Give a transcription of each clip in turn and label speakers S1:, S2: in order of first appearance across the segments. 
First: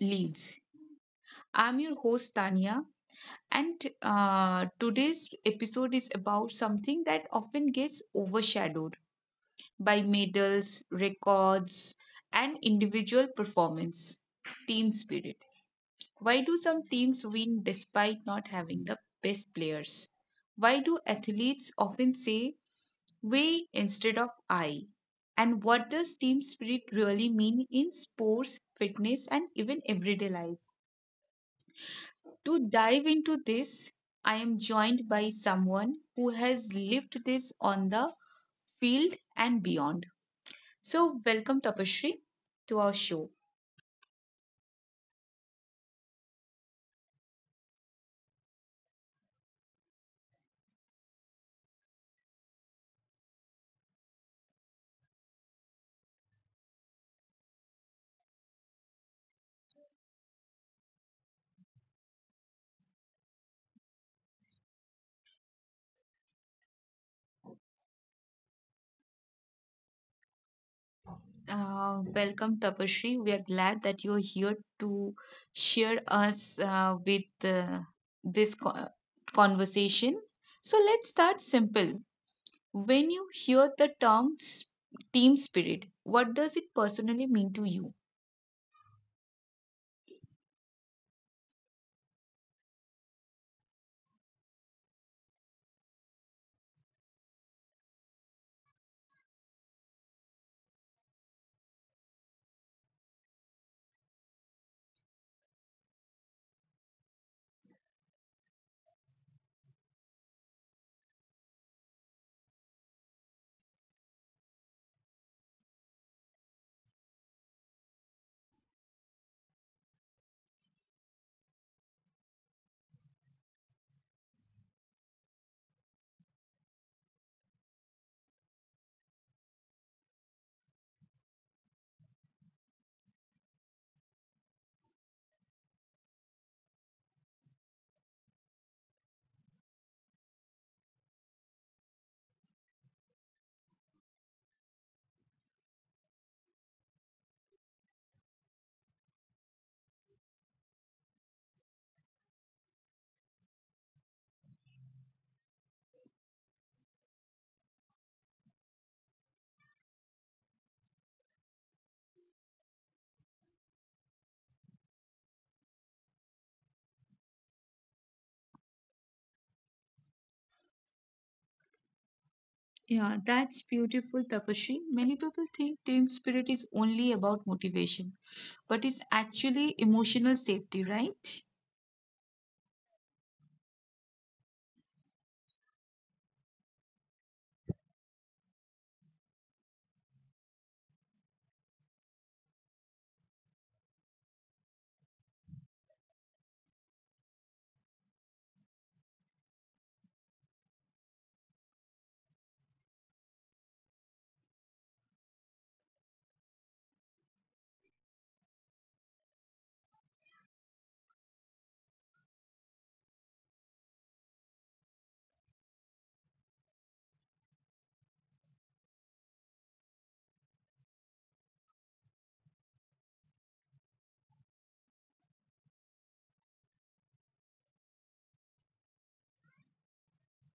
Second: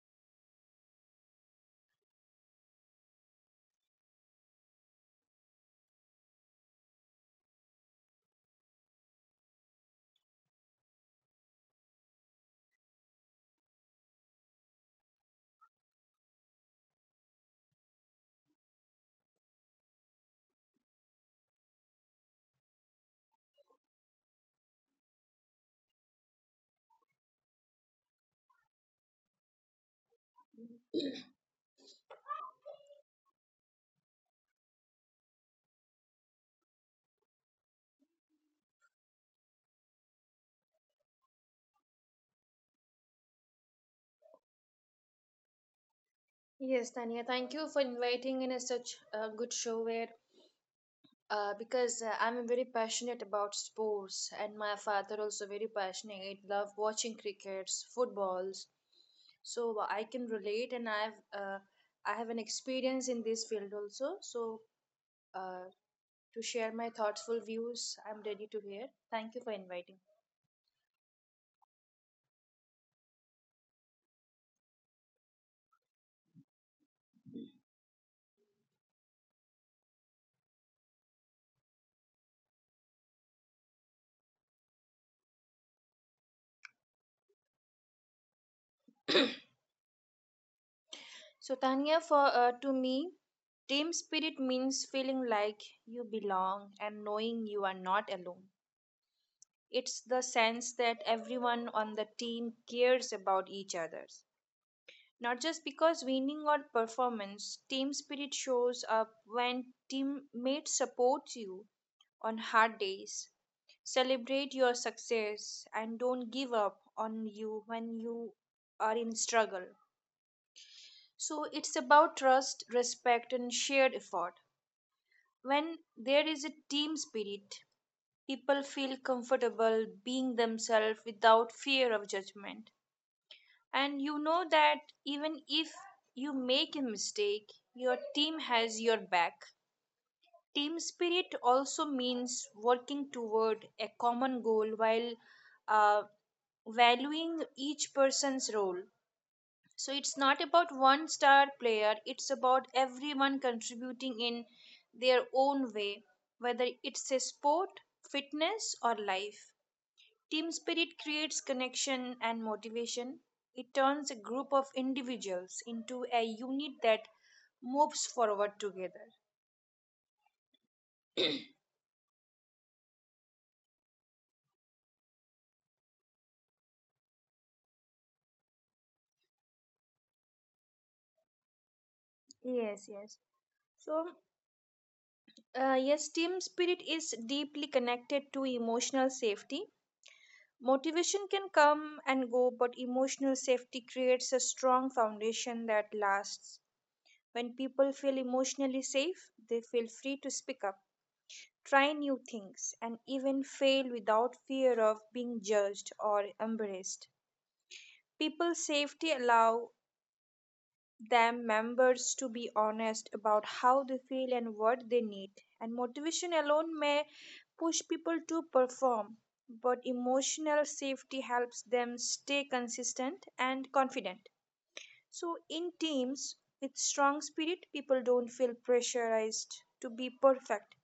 S1: leads. I'm your host, Tania, and today's episode is about something that often gets overshadowed by medals, records, and individual performance team spirit. Why do some teams win despite not having the best players? Why do athletes often say we instead of I? And what does team spirit really mean in sports, fitness, and even everyday life? To dive into this, I am joined by someone who has lived this on the field and beyond. So, welcome Tapashri to our show.
S2: Yes, Tanya, thank you for inviting in a such a good show where because I'm very passionate about sports and my father also very passionate. Love watching crickets, footballs. So I can relate and I have an experience in this field also. So uh, to share my thoughtful views, I'm ready to hear. Thank you for inviting.
S1: Welcome, Tapashri. We are glad that you're here to share us with this co- conversation. So let's start simple. When you hear the term team spirit, what does it personally mean to you?
S2: So Tanya, for to me, team spirit means feeling like you belong and knowing you are not alone. It's the sense that everyone on the team cares about each other, not just because winning or performance. Team spirit shows up when teammates support you on hard days, celebrate your success, and don't give up on you when you are in struggle. So it's about trust, respect, and shared effort. When there is a team spirit, people feel comfortable being themselves without fear of judgment. And you know that even if you make a mistake, your team has your back. Team spirit also means working toward a common goal while uh, valuing each person's role. So it's not about one star player, it's about everyone contributing in their own way, whether it's a sport, fitness, or life. Team spirit creates connection and motivation. It turns a group of individuals into a unit that moves forward together.
S1: Yeah, that's beautiful, Tapashri. Many people think team spirit is only about motivation, but it's actually emotional safety, right?
S2: Yes, yes. So, yes, team spirit is deeply connected to emotional safety. Motivation can come and go, but emotional safety creates a strong foundation that lasts. When people feel emotionally safe, they feel free to speak up, try new things, and even fail without fear of being judged or embarrassed. People safety allow them members to be honest about how they feel and what they need, and motivation alone may push people to perform, but emotional safety helps them stay consistent and confident. So, in teams with strong spirit, people don't feel pressurized to be perfect.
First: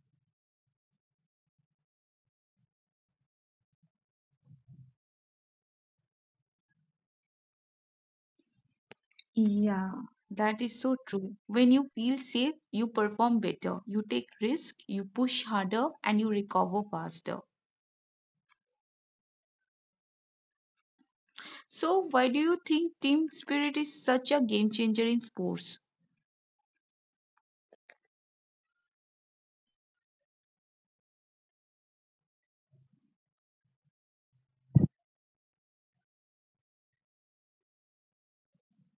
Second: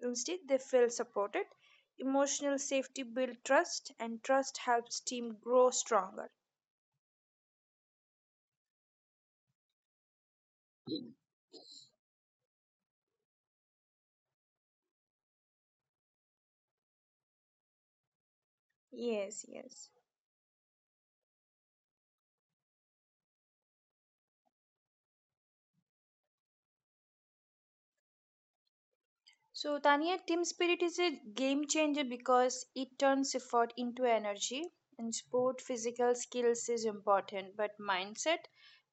S2: Instead, they feel supported. Emotional safety builds trust, and trust helps team grow stronger.
S1: Yeah, that is so true. When you feel safe, you perform better, you take risk, you push harder, and you recover faster.
S2: Yes, yes.
S1: So, why do you think team spirit is such a game changer in sports?
S2: So, Tania, team spirit is a game changer because it turns effort into energy. In sport, physical skills is important, but mindset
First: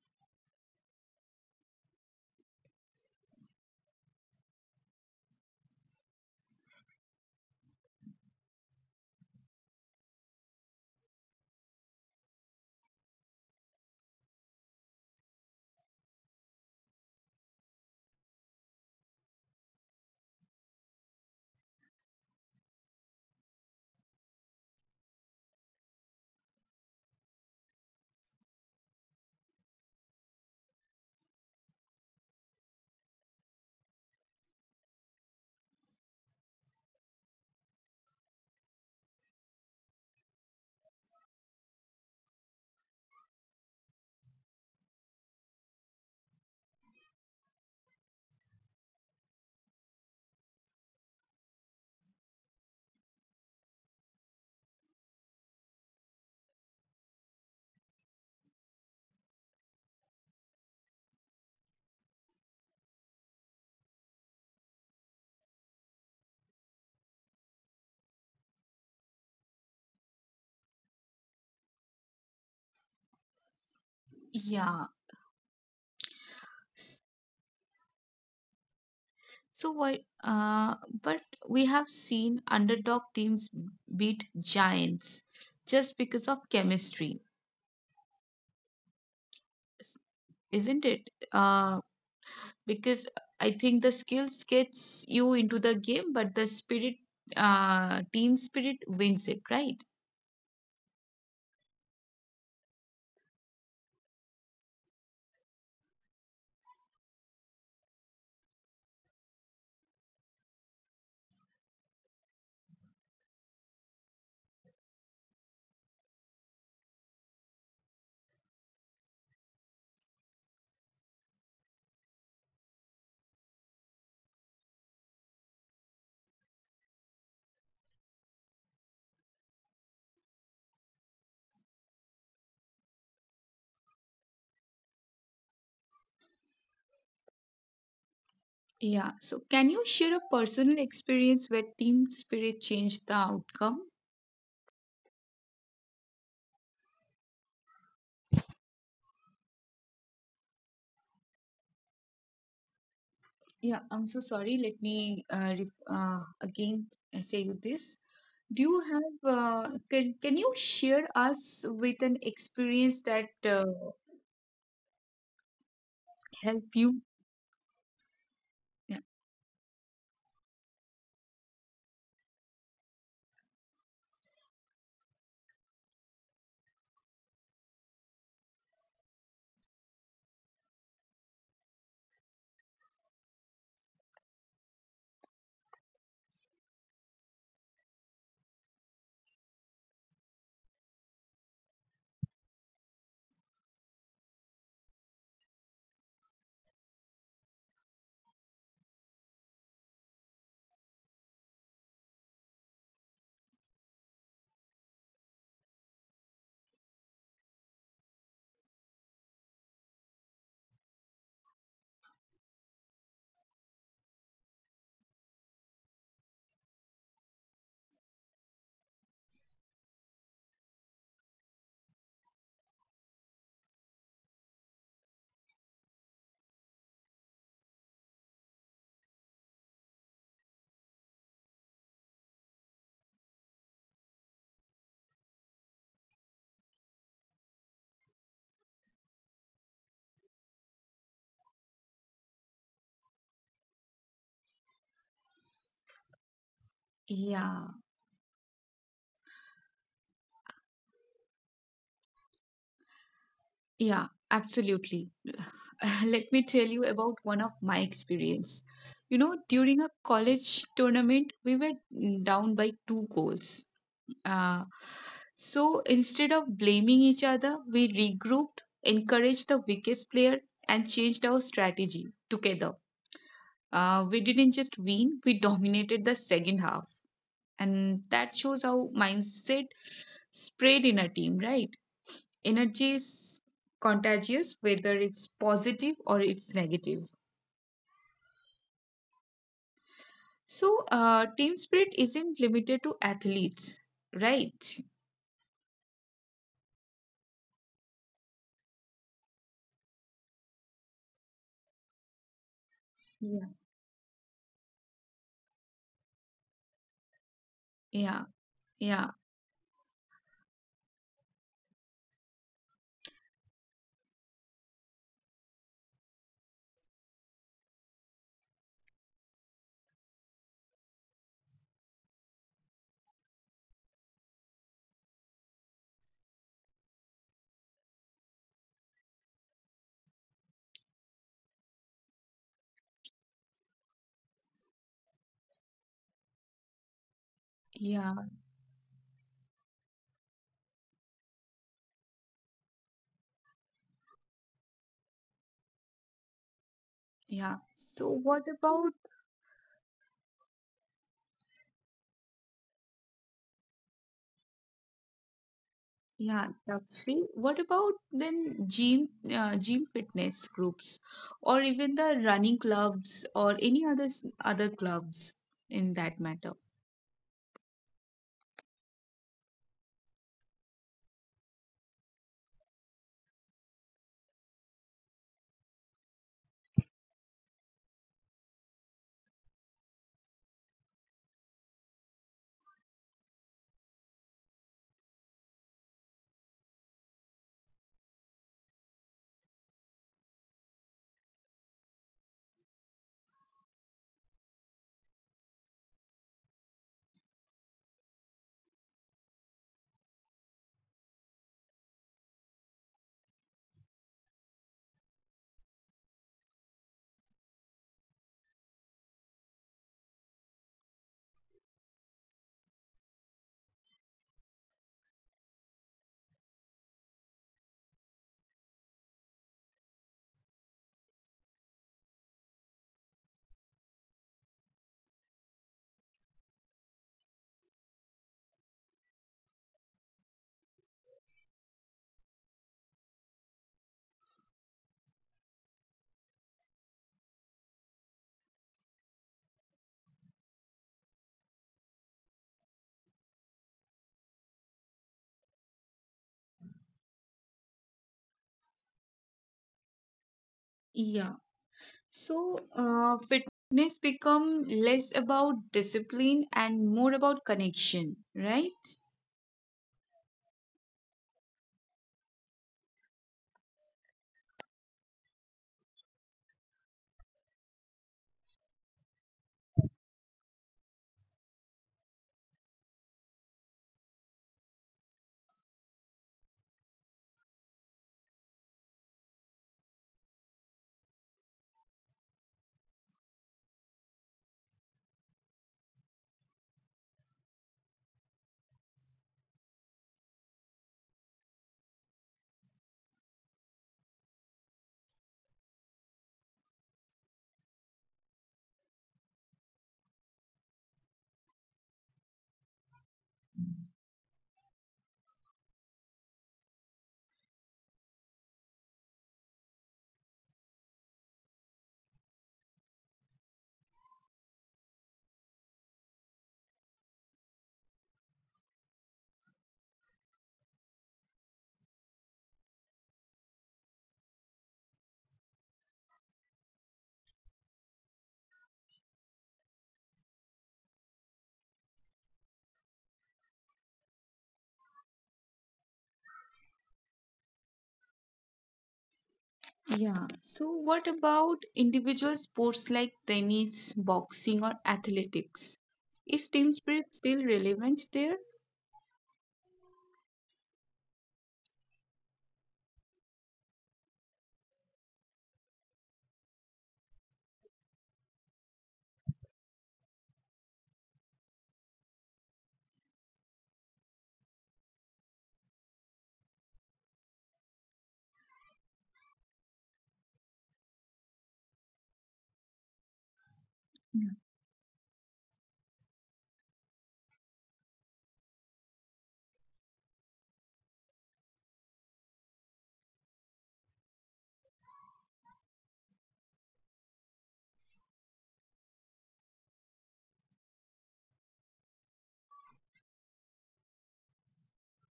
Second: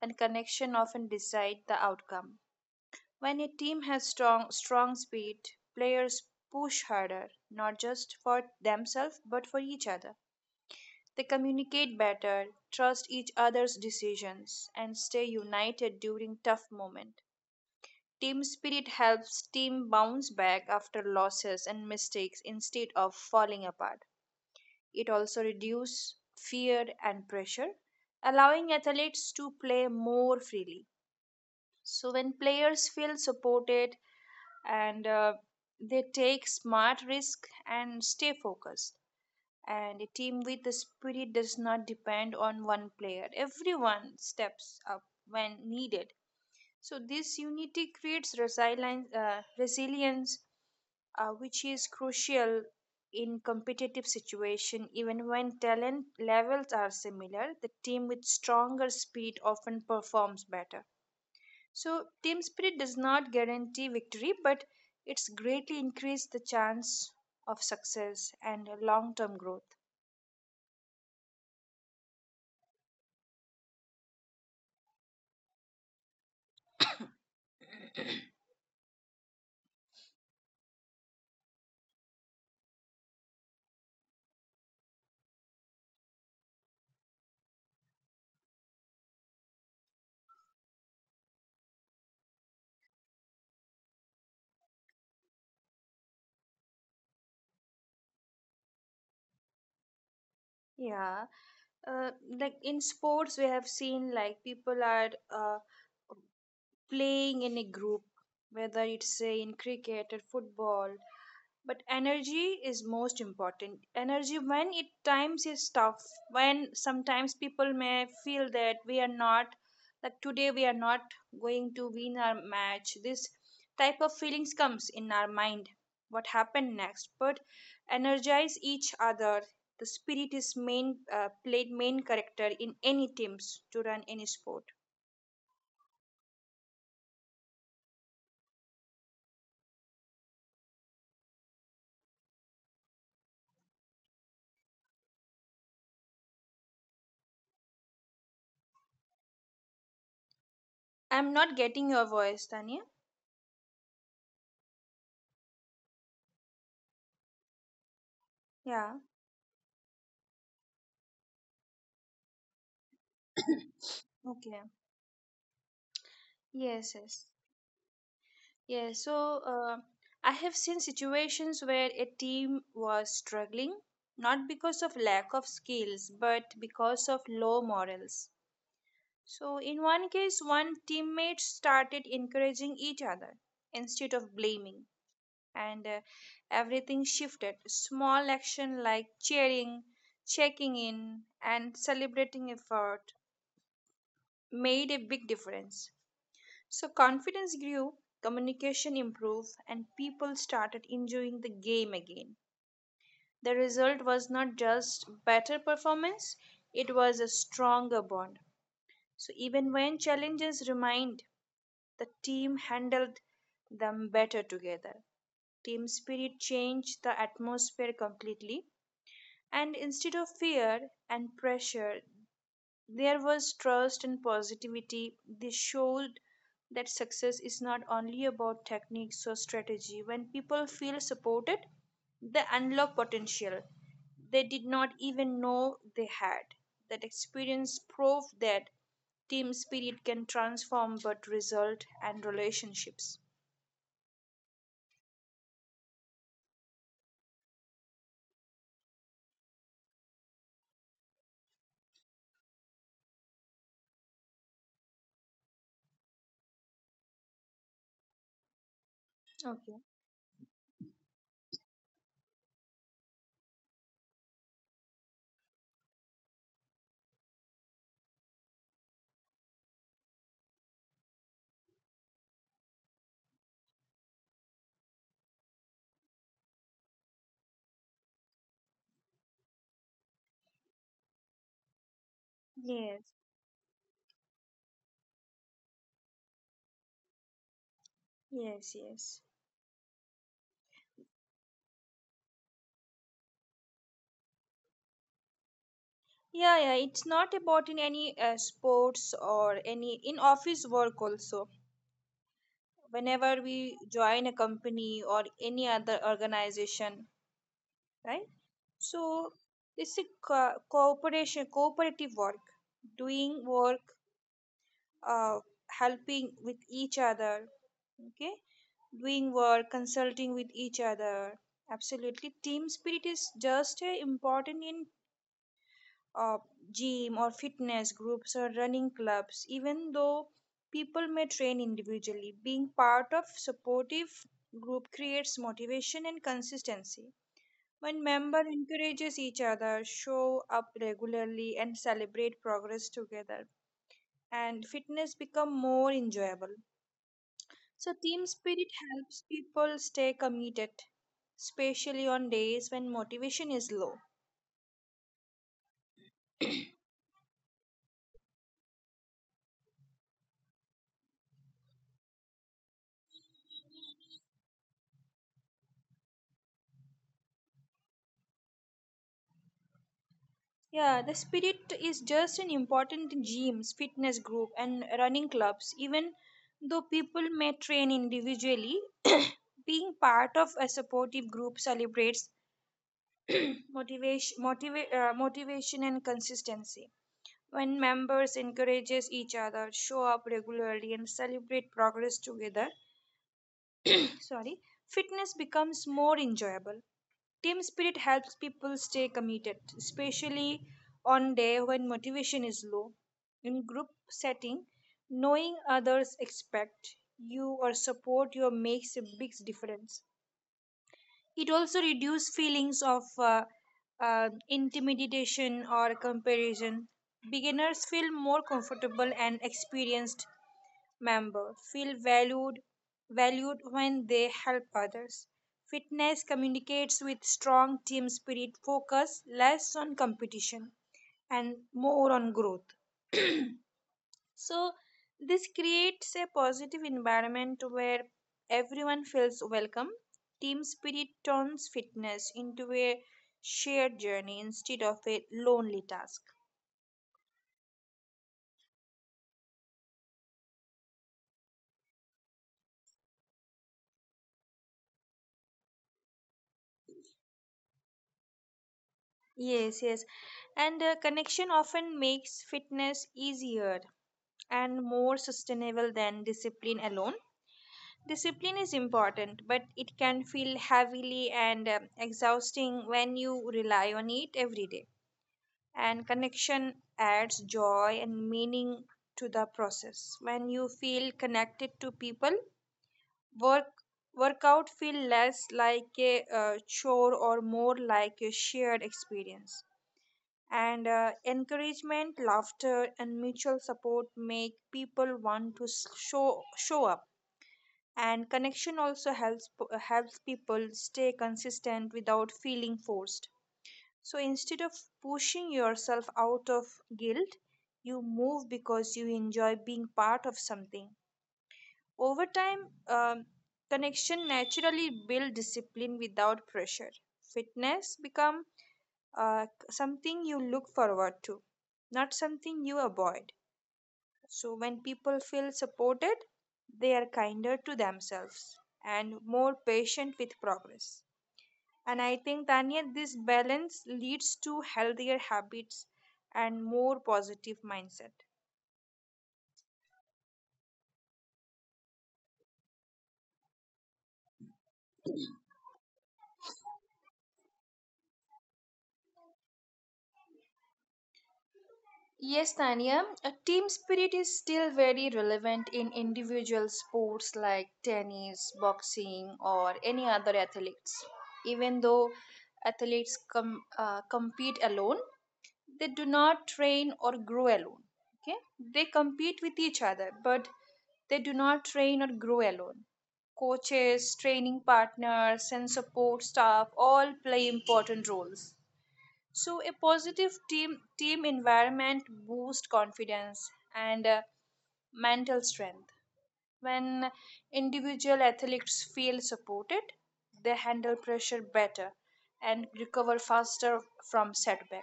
S2: and connection often decide the outcome. When a team has strong spirit, players push harder, not just for themselves but for each other. They communicate better, trust each other's decisions, and stay united during tough moments. Team spirit helps team bounce back after losses and mistakes instead of falling apart. It also reduces fear and pressure, allowing athletes to play more freely. So when players feel supported and they take smart risk and stay focused, and a team with a spirit does not depend on one player. Everyone steps up when needed. So this unity creates resilience, which is crucial in competitive situation. Even when talent levels are similar, the team with stronger speed often performs better. So team spirit does not guarantee victory, but it's greatly increased the chance of success and long term growth.
S1: Yeah. s- So why? Uh, but we have seen underdog teams beat giants just because of chemistry, isn't it? Because I think the skills gets you into the game, but the spirit, team spirit wins it, right?
S2: Yeah. uh, like in sports, we have seen like people are playing in a group, whether it's say in cricket or football, but energy is most important. Energy when it times is tough, when sometimes people may feel that we are not that today we are not going to win our match, this type of feelings comes in our mind, what happened next, but energize each other. The spirit is main, played main character in any teams to run any sport.
S1: Yeah. So, can you share a personal experience where team spirit changed the outcome?
S2: I'm not getting your voice, Tanya.
S1: Yeah, I'm so sorry. Let me again say you this. Do you
S2: Yeah.
S1: have, can you share us with an experience that
S2: Okay. Yes,
S1: help
S2: yes.
S1: you?
S2: Yeah,
S1: Yeah.
S2: so I have seen situations where a team was struggling, not because of lack of skills, but because of low morals. So, in one case, one teammate started encouraging each other instead of blaming, and everything shifted. Small action like cheering, checking in, and celebrating effort made a big difference. So confidence grew, communication improved, and people started enjoying the game again. The result was not just better performance, it was a stronger bond. So even when challenges remained, the team handled them better together. Team spirit changed the atmosphere completely, and instead of fear and pressure, there was trust and positivity. They showed that success is not only about techniques or strategy. When people feel supported, they unlock potential they did not even know they had. That experience proved that team spirit can transform both result and relationships.
S1: Yeah, yeah, absolutely. Let me tell you about one of my experience. You know,
S2: Okay.
S1: during a college tournament, we were down by two goals. Uh, so instead of blaming each other, we regrouped, encouraged the weakest player, and changed our strategy together. We didn't just win, we dominated the second half. And that shows how mindset spread in a team, right? Energy
S2: Yes.
S1: is contagious, whether it's positive or it's negative.
S2: Yes. Yes.
S1: So, team spirit isn't limited to athletes, right?
S2: Yeah. Yeah. It's not about in any sports or any in office work also, whenever
S1: Yeah,
S2: we join a company or any other organization, right?
S1: yeah, yeah,
S2: So this is cooperation, cooperative work, doing work, uh, helping with each other, okay? Doing work, consulting with each other. Absolutely, team spirit is just important in uh, gym or fitness groups or running clubs, even though people may train individually. Being part of supportive group creates motivation and consistency. When
S1: yeah,
S2: member encourages each other, show up regularly and celebrate progress together, and fitness become more enjoyable.
S1: yeah,
S2: So
S1: so,
S2: team
S1: what
S2: spirit
S1: about
S2: helps people stay committed, especially on days when motivation is low.
S1: yeah. That's what about then gym, gym fitness groups, or even the running clubs, or any other other clubs in that matter?
S2: Yeah, the spirit is just an important in gyms, fitness group, and running clubs. Even though people may train individually, being part of a supportive group celebrates motivation and consistency. When members encourages each other, show up regularly, and celebrate progress together, sorry, fitness becomes more enjoyable. Team spirit helps people stay committed, especially on day when motivation is low. In group setting, knowing others expect you or support you makes a big difference. It also reduces feelings of intimidation or comparison. Beginners feel more comfortable and experienced member feel valued when they help others. Fitness communicates with strong team spirit, focus less on competition and more on growth. So, this creates a positive environment where everyone feels welcome. Team spirit turns fitness into a shared journey instead of a lonely task.
S1: Yeah, so, fitness become less about discipline and more about connection, right?
S2: Yes, yes. And connection often makes fitness easier and more sustainable than discipline alone. Discipline is important, but it can feel heavily and exhausting when you rely on it every day. And connection adds joy and meaning to the process. When you feel connected to people, work workout feel less like a chore or more like a shared experience, and encouragement, laughter, and mutual support make people want to show up. And connection also helps helps people stay consistent without feeling forced. So instead of pushing yourself out of guilt, you move because you enjoy being part of something. Over time, um, connection naturally build discipline without pressure. Fitness become something you look forward to, not something you avoid. So, when people feel supported, they are kinder to themselves and more patient with progress. And I think, Tanya, this balance leads to healthier habits and more positive mindset.
S1: Yeah. So, what about individual sports like tennis, boxing, or athletics? Is team spirit still relevant there?
S2: Yes, Tanya, a team spirit is still very relevant in individual sports like tennis, boxing, or any other athletes. Even though athletes compete alone, they do not train or grow alone. Okay, they compete with each other, but they do not train or grow alone.
S1: Yeah.
S2: Coaches, training partners, and support staff all play important roles, so a positive team environment boosts confidence and mental strength. When individual athletes feel supported, they handle pressure better and recover faster from setback.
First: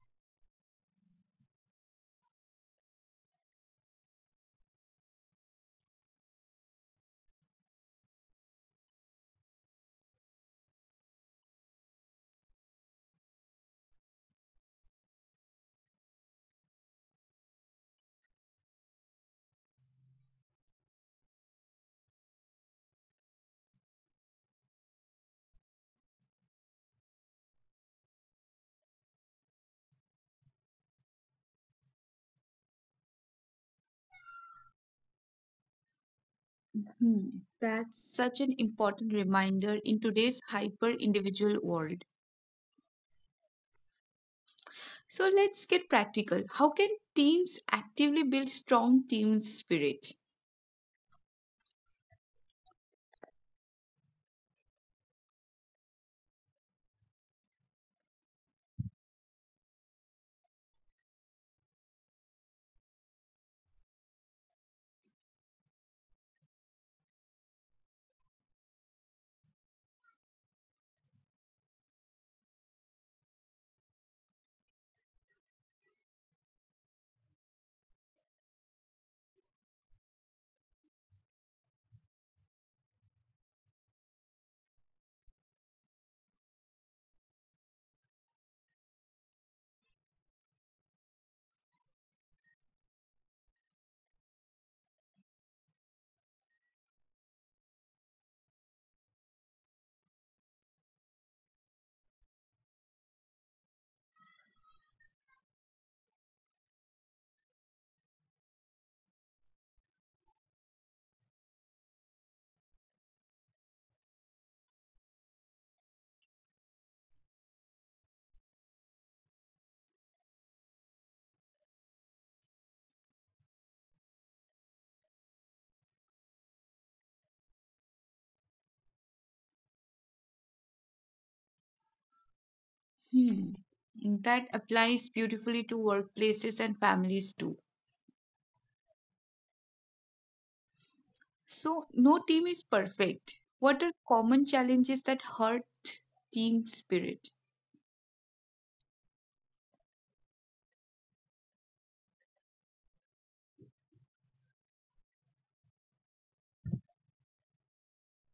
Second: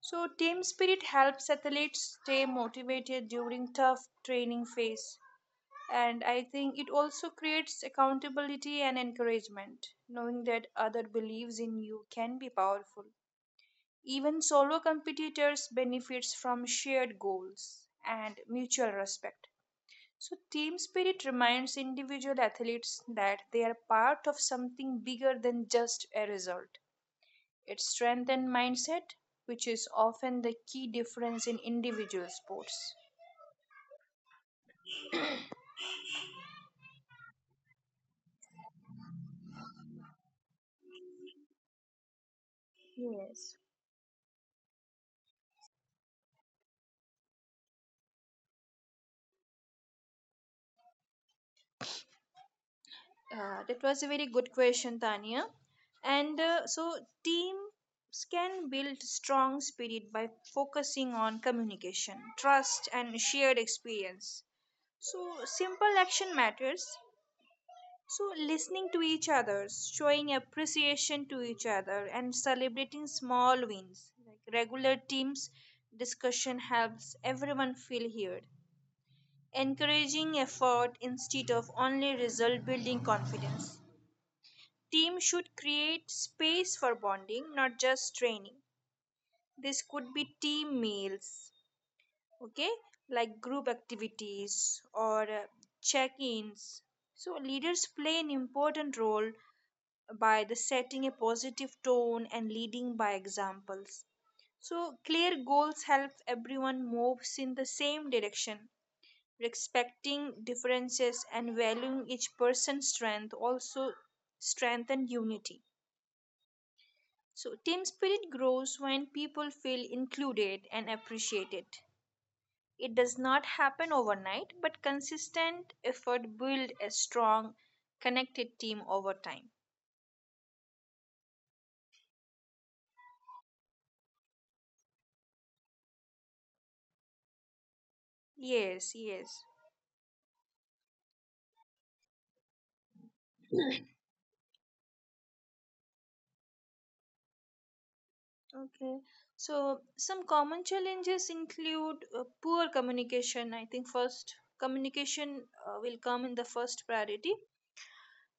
S2: So team spirit helps athletes stay motivated during tough training phase. And I think it also creates accountability and encouragement. Knowing that other believes in you can be powerful. Even solo competitors benefits from shared goals and mutual respect. So team spirit reminds individual athletes that they are part of something bigger than just a result. It strengthens mindset, which is often the key difference in individual sports.
S1: Hmm. That's such an important reminder in today's hyper individual world.
S2: Yes.
S1: So, let's get practical. How can teams actively build strong team spirit?
S2: That was a very good question, Tanya. And so, teams can build strong spirit by focusing on communication, trust, and shared experience. So, simple action matters. So, listening to each other, showing appreciation to each other, and celebrating small wins. Like regular teams discussion helps everyone feel heard. Encouraging effort instead of only result building confidence. Team should create space for bonding, not just training. This could be team meals, okay, like group activities or check ins. So, leaders play an important role by the setting a positive tone and leading by examples. So, clear goals help everyone moves in the same direction. Respecting differences and valuing each person's strength also strengthen unity. So, team spirit grows when people feel included and appreciated. It does not happen overnight, but consistent effort builds a strong, connected team over time.
S1: Hmm. That applies beautifully to workplaces and families too.
S2: Yes, yes.
S1: So, no team is perfect. What are common challenges that hurt team spirit?
S2: Okay. So, some common challenges include poor communication. I think first, communication will come in the first priority,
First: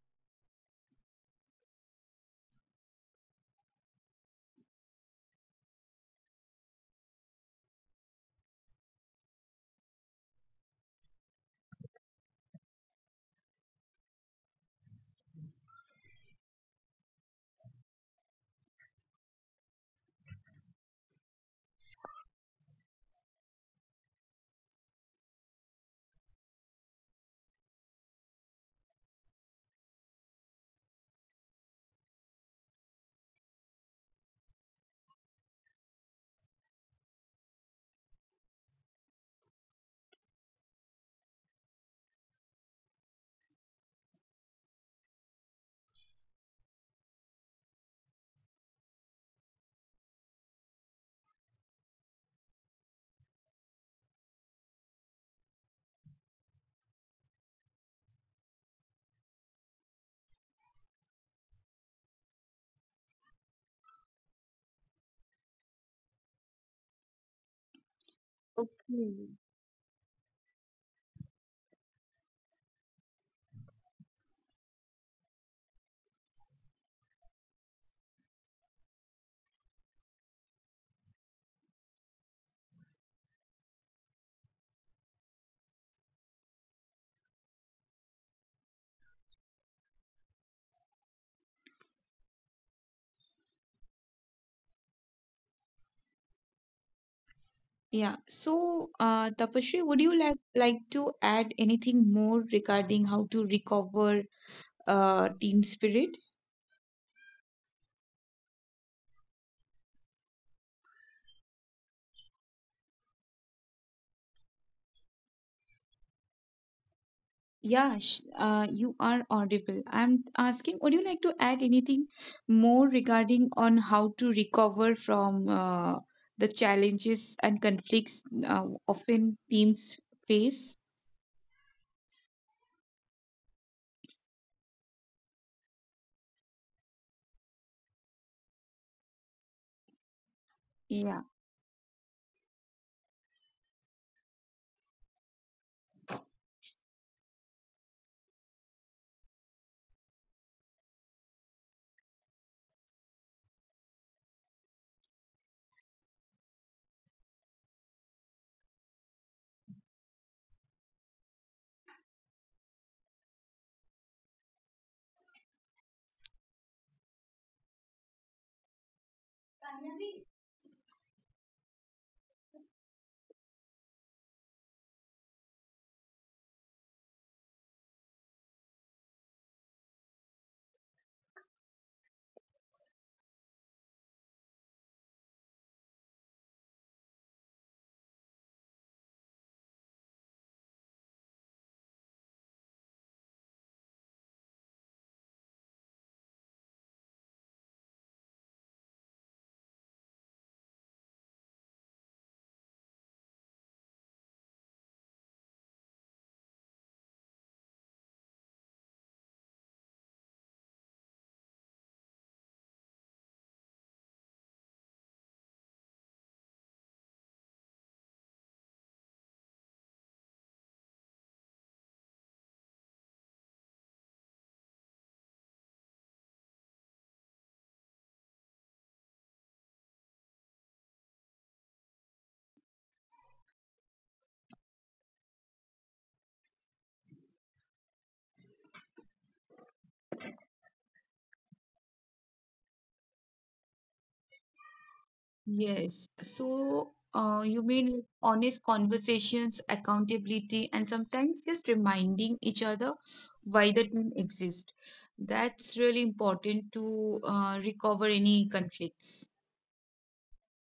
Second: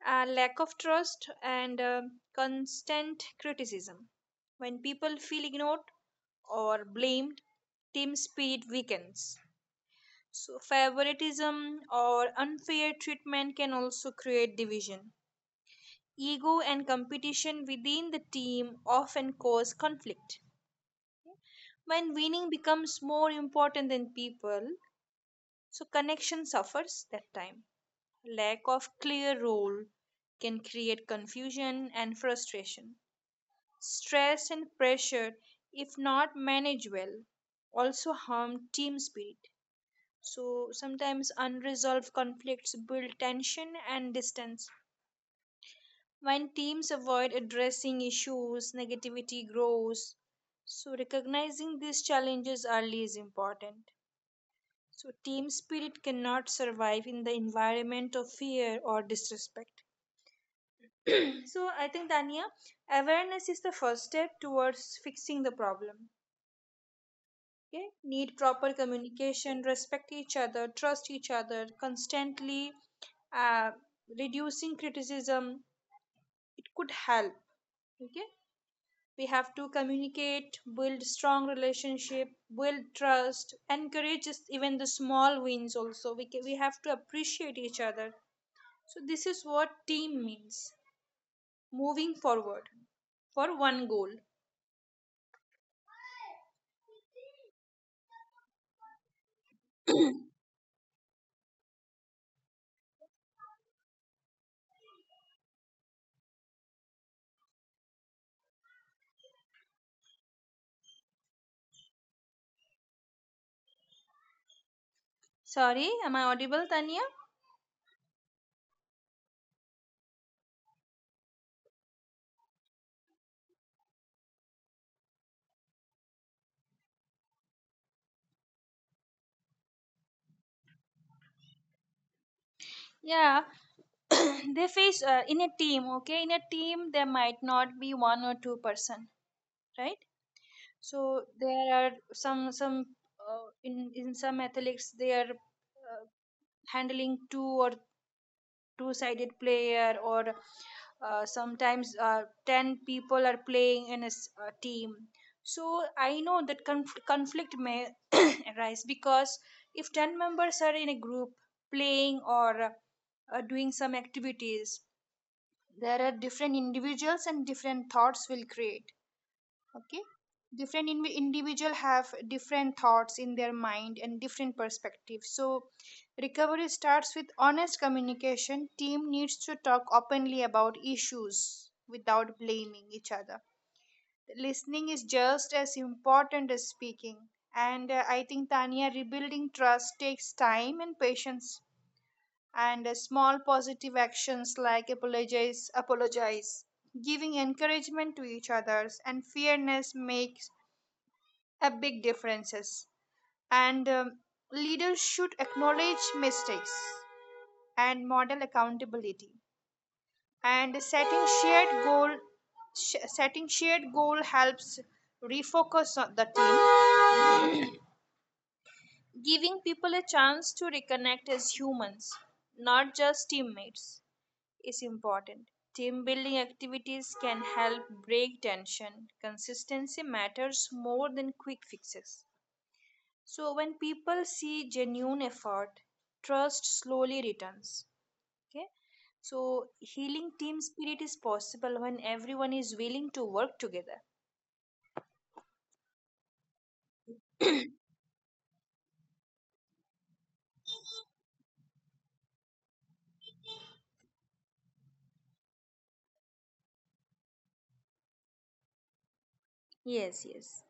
S2: lack of trust, and constant criticism. When people feel ignored, or blamed, team spirit weakens. So, favoritism or unfair treatment can also create division. Ego and competition within the team often cause conflict. When winning becomes more important than people, so connection suffers that time. Lack of clear role can create confusion and frustration. Stress and pressure, if not managed well, also harm team spirit. So sometimes unresolved conflicts build tension and distance. When teams avoid addressing issues, negativity grows. So recognizing these challenges early is important. So team spirit cannot survive in the environment of fear or disrespect. So I think Dania, awareness is the first step towards fixing the problem. Okay, need proper
S1: Okay.
S2: communication, respect each other, trust each other constantly. uh, Reducing criticism, it could help. Okay, we have to communicate, build strong relationship, build trust, encourage even the small wins also we have to appreciate each other. So this is what team means, moving forward for one goal.
S1: Yeah. So, Tapashri, would you like to add anything more regarding how to recover team spirit?
S2: Sorry, am I audible, Tanya?
S1: Yeah, sh you are audible. I'm asking, would you like to add anything more regarding on how to recover from the challenges and conflicts often teams face?
S2: Yeah, they face in a team. Okay, in a team there might not be one or two-person, right?
S1: Yeah.
S2: So there are some in some athletes, they are handling two or two-sided player, or sometimes 10 people are playing in a a team. So I know that conflict may arise because if 10 members are in a group playing or doing some activities, there are different individuals and different thoughts will create. Okay, different individual have different thoughts in their mind and different perspectives. So recovery starts with honest communication. Team needs to talk openly about issues without blaming each other. Listening is just as important as speaking. And I think, Tanya, rebuilding trust takes time and patience. And small positive actions like apologize, giving encouragement to each others, and fairness makes a big differences. And leaders should acknowledge mistakes and model accountability. And setting shared goal, setting shared goal helps refocus on the team. Giving people a chance to reconnect as humans, not just teammates, is important. Team building activities can help break tension. Consistency matters more than quick fixes. So, when people see genuine effort, trust slowly returns. Okay, so healing team spirit is possible when everyone is willing to work together.
S1: Yes. So, you mean honest conversations, accountability, and sometimes just reminding each other why the team exists. That's really important to recover any conflicts.
S2: Yes, yes.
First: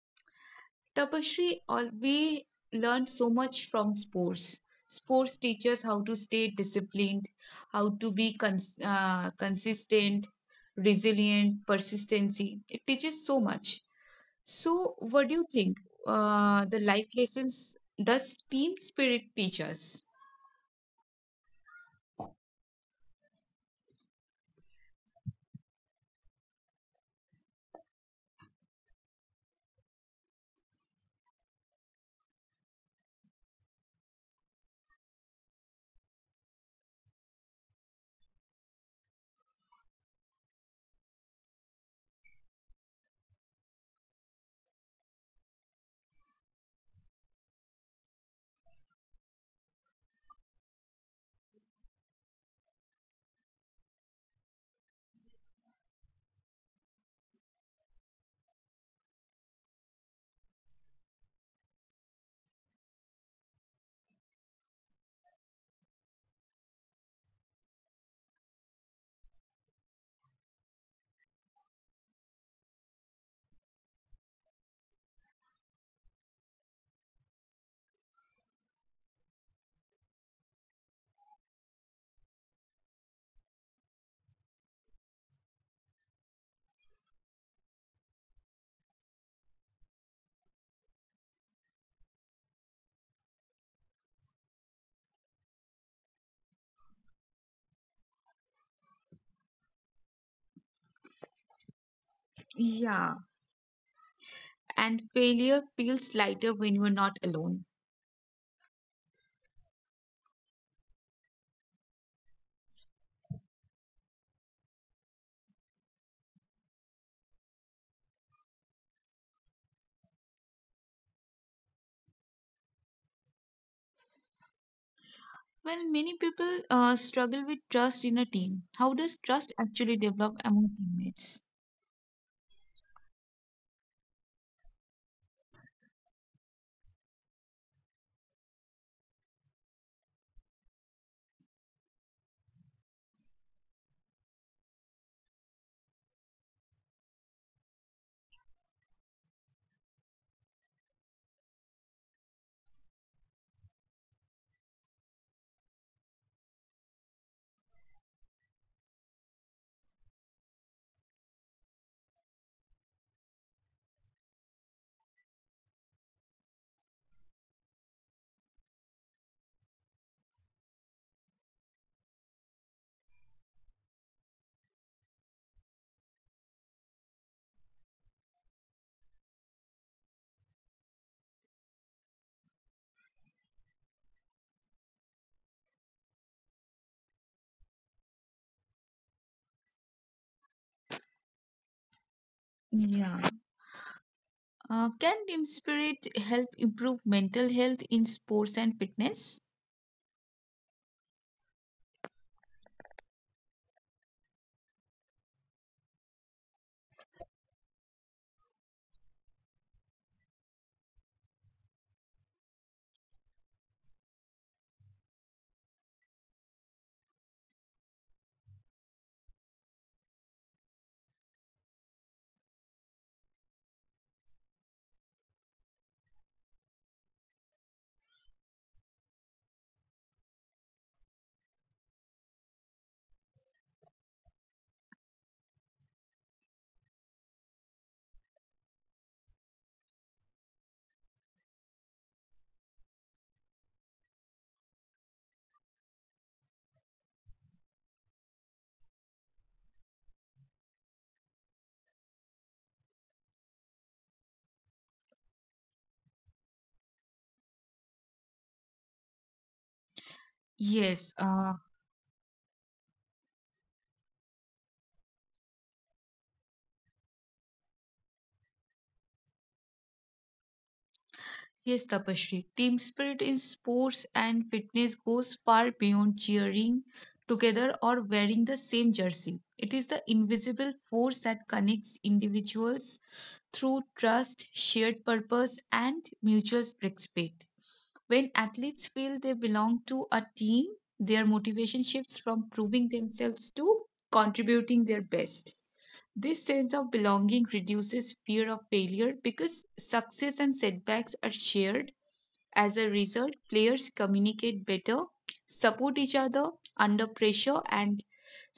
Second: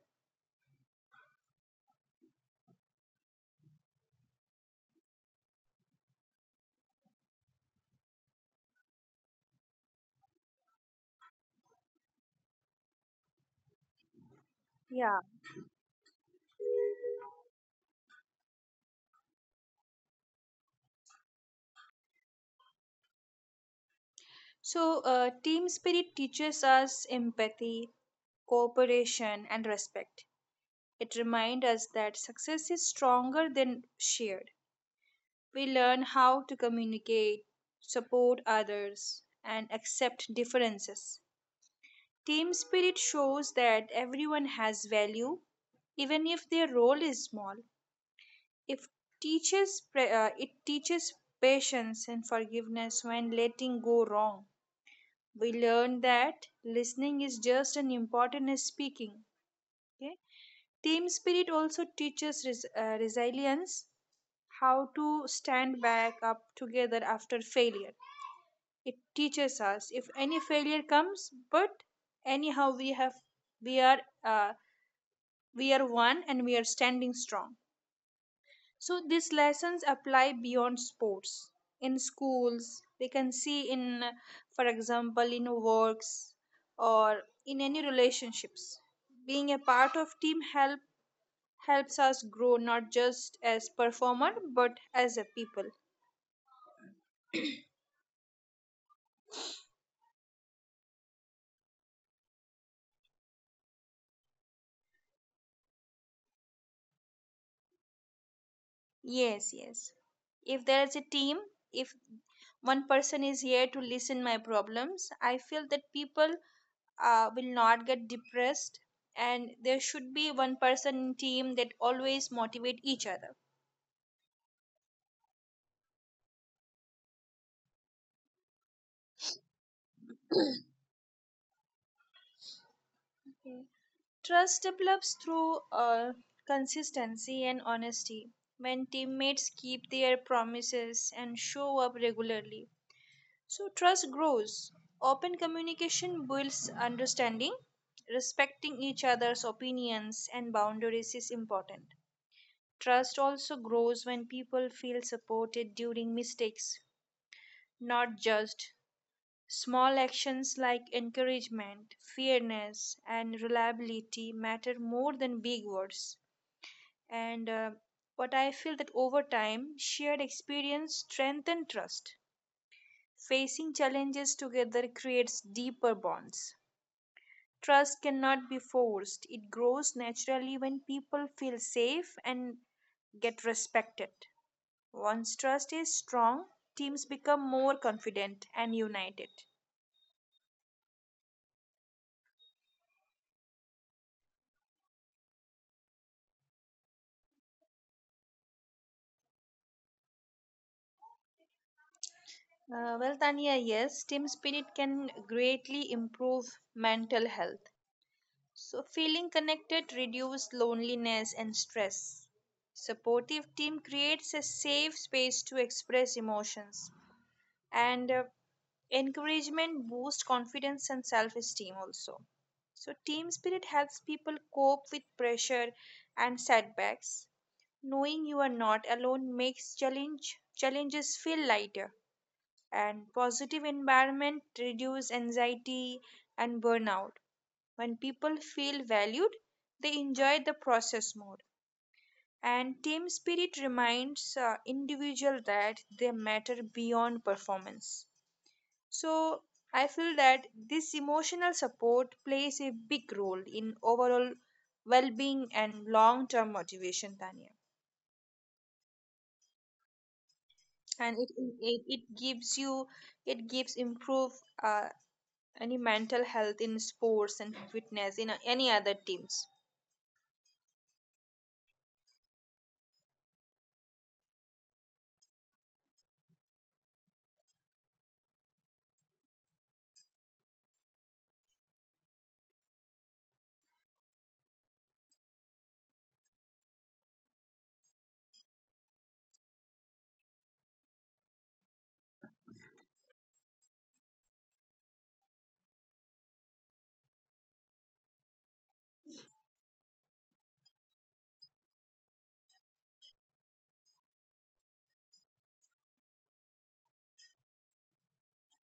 S1: Tapashri, all, we learned so much from sports. Sports teaches how to stay disciplined, how to be consistent, resilient, persistency. It teaches so much. So,
S2: Yeah.
S1: what do you think? The life lessons does team spirit teach us?
S2: So, team spirit teaches us empathy, cooperation, and respect. It reminds us that success is stronger than shared. We learn how to communicate, support others, and accept differences. Team spirit shows that everyone has value, even if their role is small. If teaches it teaches patience and forgiveness when letting go wrong. We learn that listening is just as important as speaking. Okay? Team spirit also teaches resilience, how to stand back up together after failure. It teaches us if any failure comes, but anyhow we have, we are uh, we are one and we are standing strong. So these lessons apply beyond sports. In schools, we can see in, for example, in works, or in any relationships. Being a part of team helps us grow not just as performer but as a people.
S1: Yeah, and failure feels lighter when you're not alone.
S2: Yes, yes. If there is a team, if one person is here to listen my problems, I feel that people will not get depressed, and there should be one person in team that always motivate each other.
S1: Well, many people struggle with trust in a team. How does trust actually develop among teammates?
S2: Okay. Trust develops through consistency and honesty. When teammates keep their promises and show up regularly, so trust grows. Open communication builds understanding. Respecting each other's opinions and boundaries is important. Trust also grows when people feel supported during mistakes, not judged. Small actions like encouragement, fairness, and reliability matter more than big words. And what I feel that over time, shared experience strengthens trust. Facing challenges together creates deeper bonds. Trust cannot be forced, it grows naturally when people feel safe and get respected. Once trust is strong, teams become more confident and united.
S1: Yeah. Can team spirit help improve mental health in sports and fitness?
S2: Well, Tanya, yes, team spirit can greatly improve mental health. So, feeling connected reduces loneliness and stress. Supportive team creates a safe space to express emotions, and encouragement boosts confidence and self esteem also. So, team spirit helps people cope with pressure and setbacks. Knowing you are not alone makes challenges feel lighter, and positive environment reduce anxiety and burnout. When people feel valued, they enjoy the process more. And team spirit reminds individual that they matter beyond performance. So I feel that this emotional support plays a big role in overall well-being and long-term motivation, Tanya. And
S1: Yes.
S2: it it gives you, it gives improve uh, any mental health in sports and fitness in any other teams.
S1: Yes, Tapashri. Team spirit in sports and fitness goes far beyond cheering together or wearing the same jersey. It is the invisible force that connects individuals through trust, shared purpose, and mutual respect. When athletes feel they belong to a team, their motivation shifts from proving themselves to contributing their best. This sense of belonging reduces fear of failure because success and setbacks are shared. As a result, players communicate better, support each other under pressure, and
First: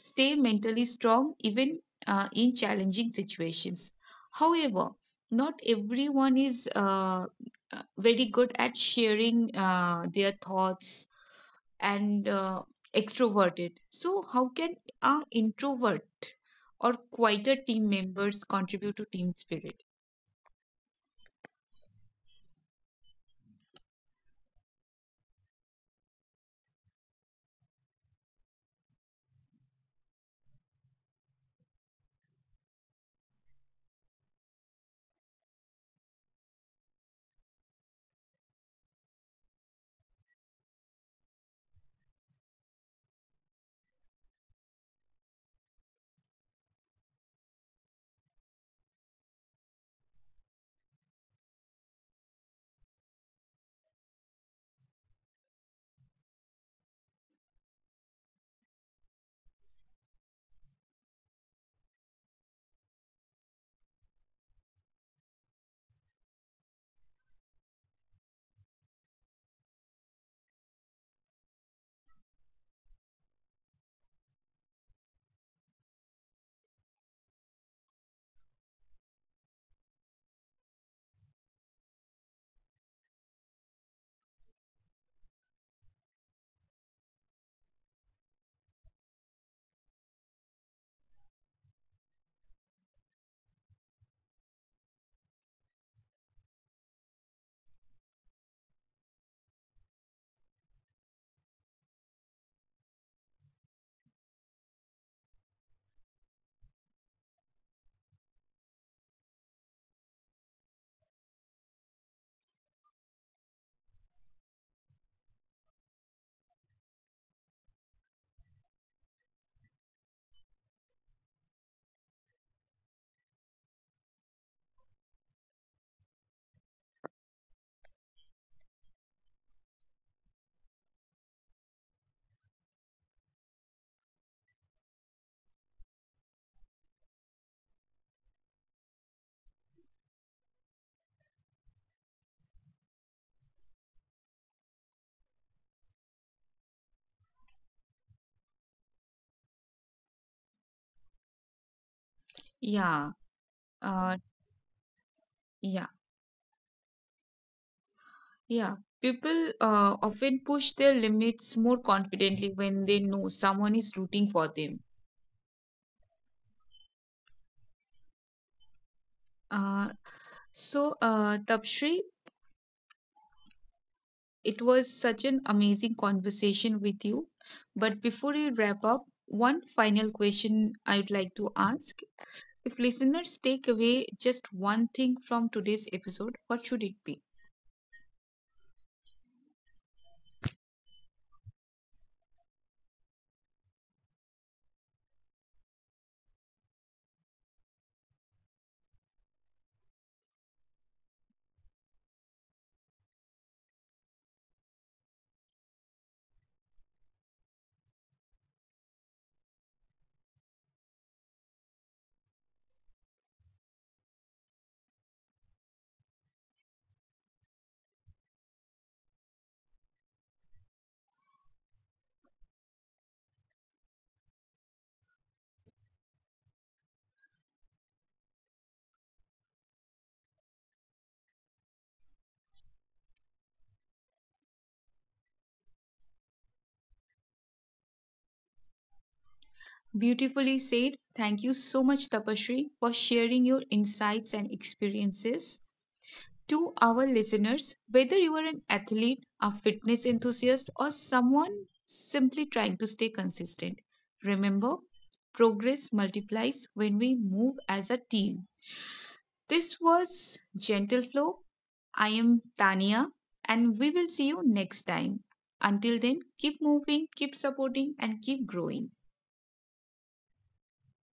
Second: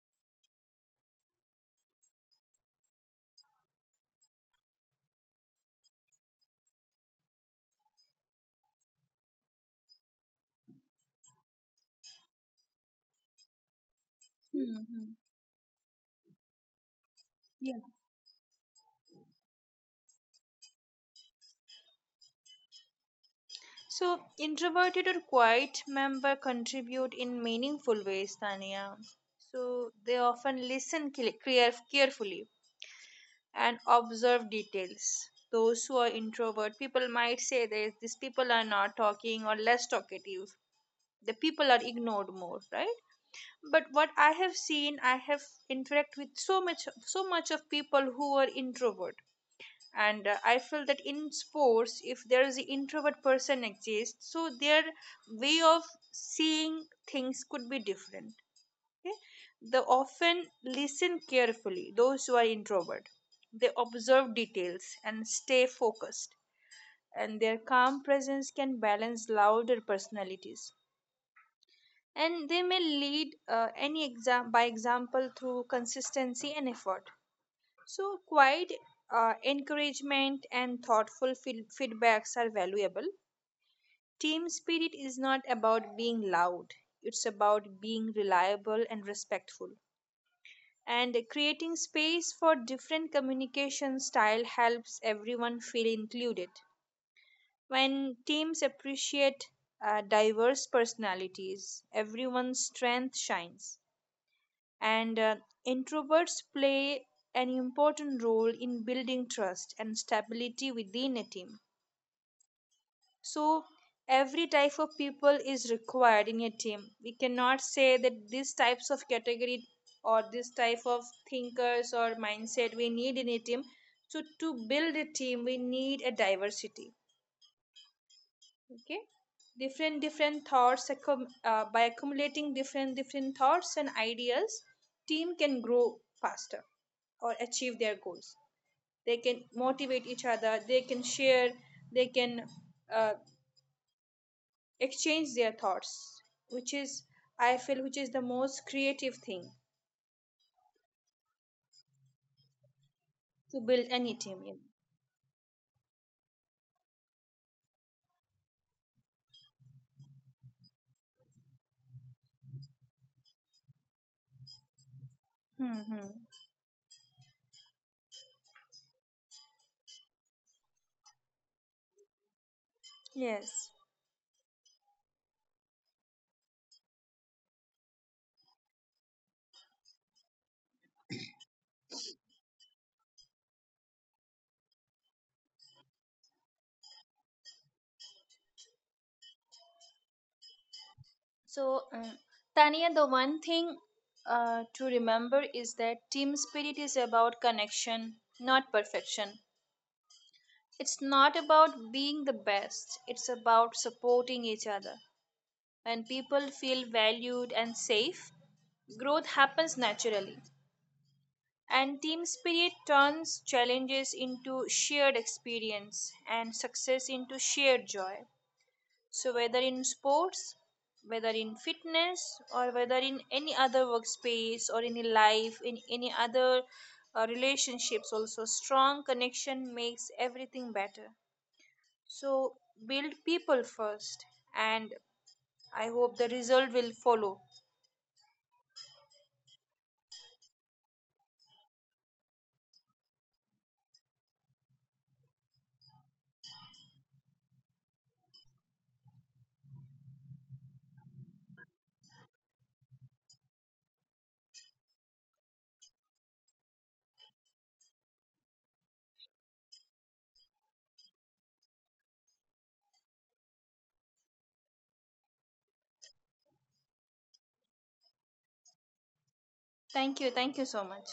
S1: stay mentally strong even in challenging situations. However, not everyone is very good at sharing their thoughts and extroverted. So, how can
S2: Hmm.
S1: an introvert or quieter
S2: Yeah.
S1: team members contribute to team spirit?
S2: So introverted or quiet member contribute in meaningful ways, Tanya. So they often listen carefully and observe details. Those who are introvert people might say that these people are not talking or less talkative, the people are ignored more, right? But what I have seen, I have interact with so much, so much of people who are introvert. And I feel that in sports, if there is an introvert person exists, so their way of seeing things could be different. Okay? They often listen carefully, those who are introvert, they observe details and stay focused, and their calm presence can balance louder personalities. And they may lead any exam by example through consistency and effort. So quiet encouragement and thoughtful feedbacks are valuable. Team spirit is not about being loud, it's about being reliable and respectful. And creating space for different communication style helps everyone feel included. When teams appreciate diverse personalities, everyone's strength shines. And introverts play an important role in building trust and stability within a team. So every type of people is required in a team. We cannot say that these types of category, or this type of thinkers or mindset we need in a team. So to build a team we need a diversity. Okay, different different thoughts accum by accumulating different different thoughts and ideas, team can grow faster or achieve their goals. They can motivate each other, they can share, they can uh, exchange their thoughts, which is, I feel, which is the most creative thing
S1: Yeah,
S2: to build any
S1: uh,
S2: team in.
S1: yeah, yeah. People often push their limits more confidently when they know someone is rooting for them.
S2: Hmm.
S1: Uh, so, Tapshri,
S2: Yes.
S1: it was such an amazing conversation with you. But before we wrap up, one final question I'd like to ask. If listeners take away just one thing from today's episode, what should it be?
S2: So, Tania, the one thing to remember is that team spirit is about connection, not perfection. It's not about being the best, it's about supporting each other. When people feel valued and safe, growth happens naturally. And team spirit turns challenges into shared experience and success into shared joy. So whether in sports, whether in fitness, or whether in any other workspace or in life, in any other relationships, also strong connection makes everything better. So build people first, and I hope the result will follow.
S1: Beautifully said. Thank you so much, Tapashri, for sharing your insights and experiences. To our listeners, whether you are an athlete, a fitness enthusiast, or someone simply trying to stay consistent, remember progress multiplies when we move as a team. This was Gentle Flow. I am Tania, and we will see you next time. Until then, keep moving, keep supporting, and keep growing.
S2: Thank you so much.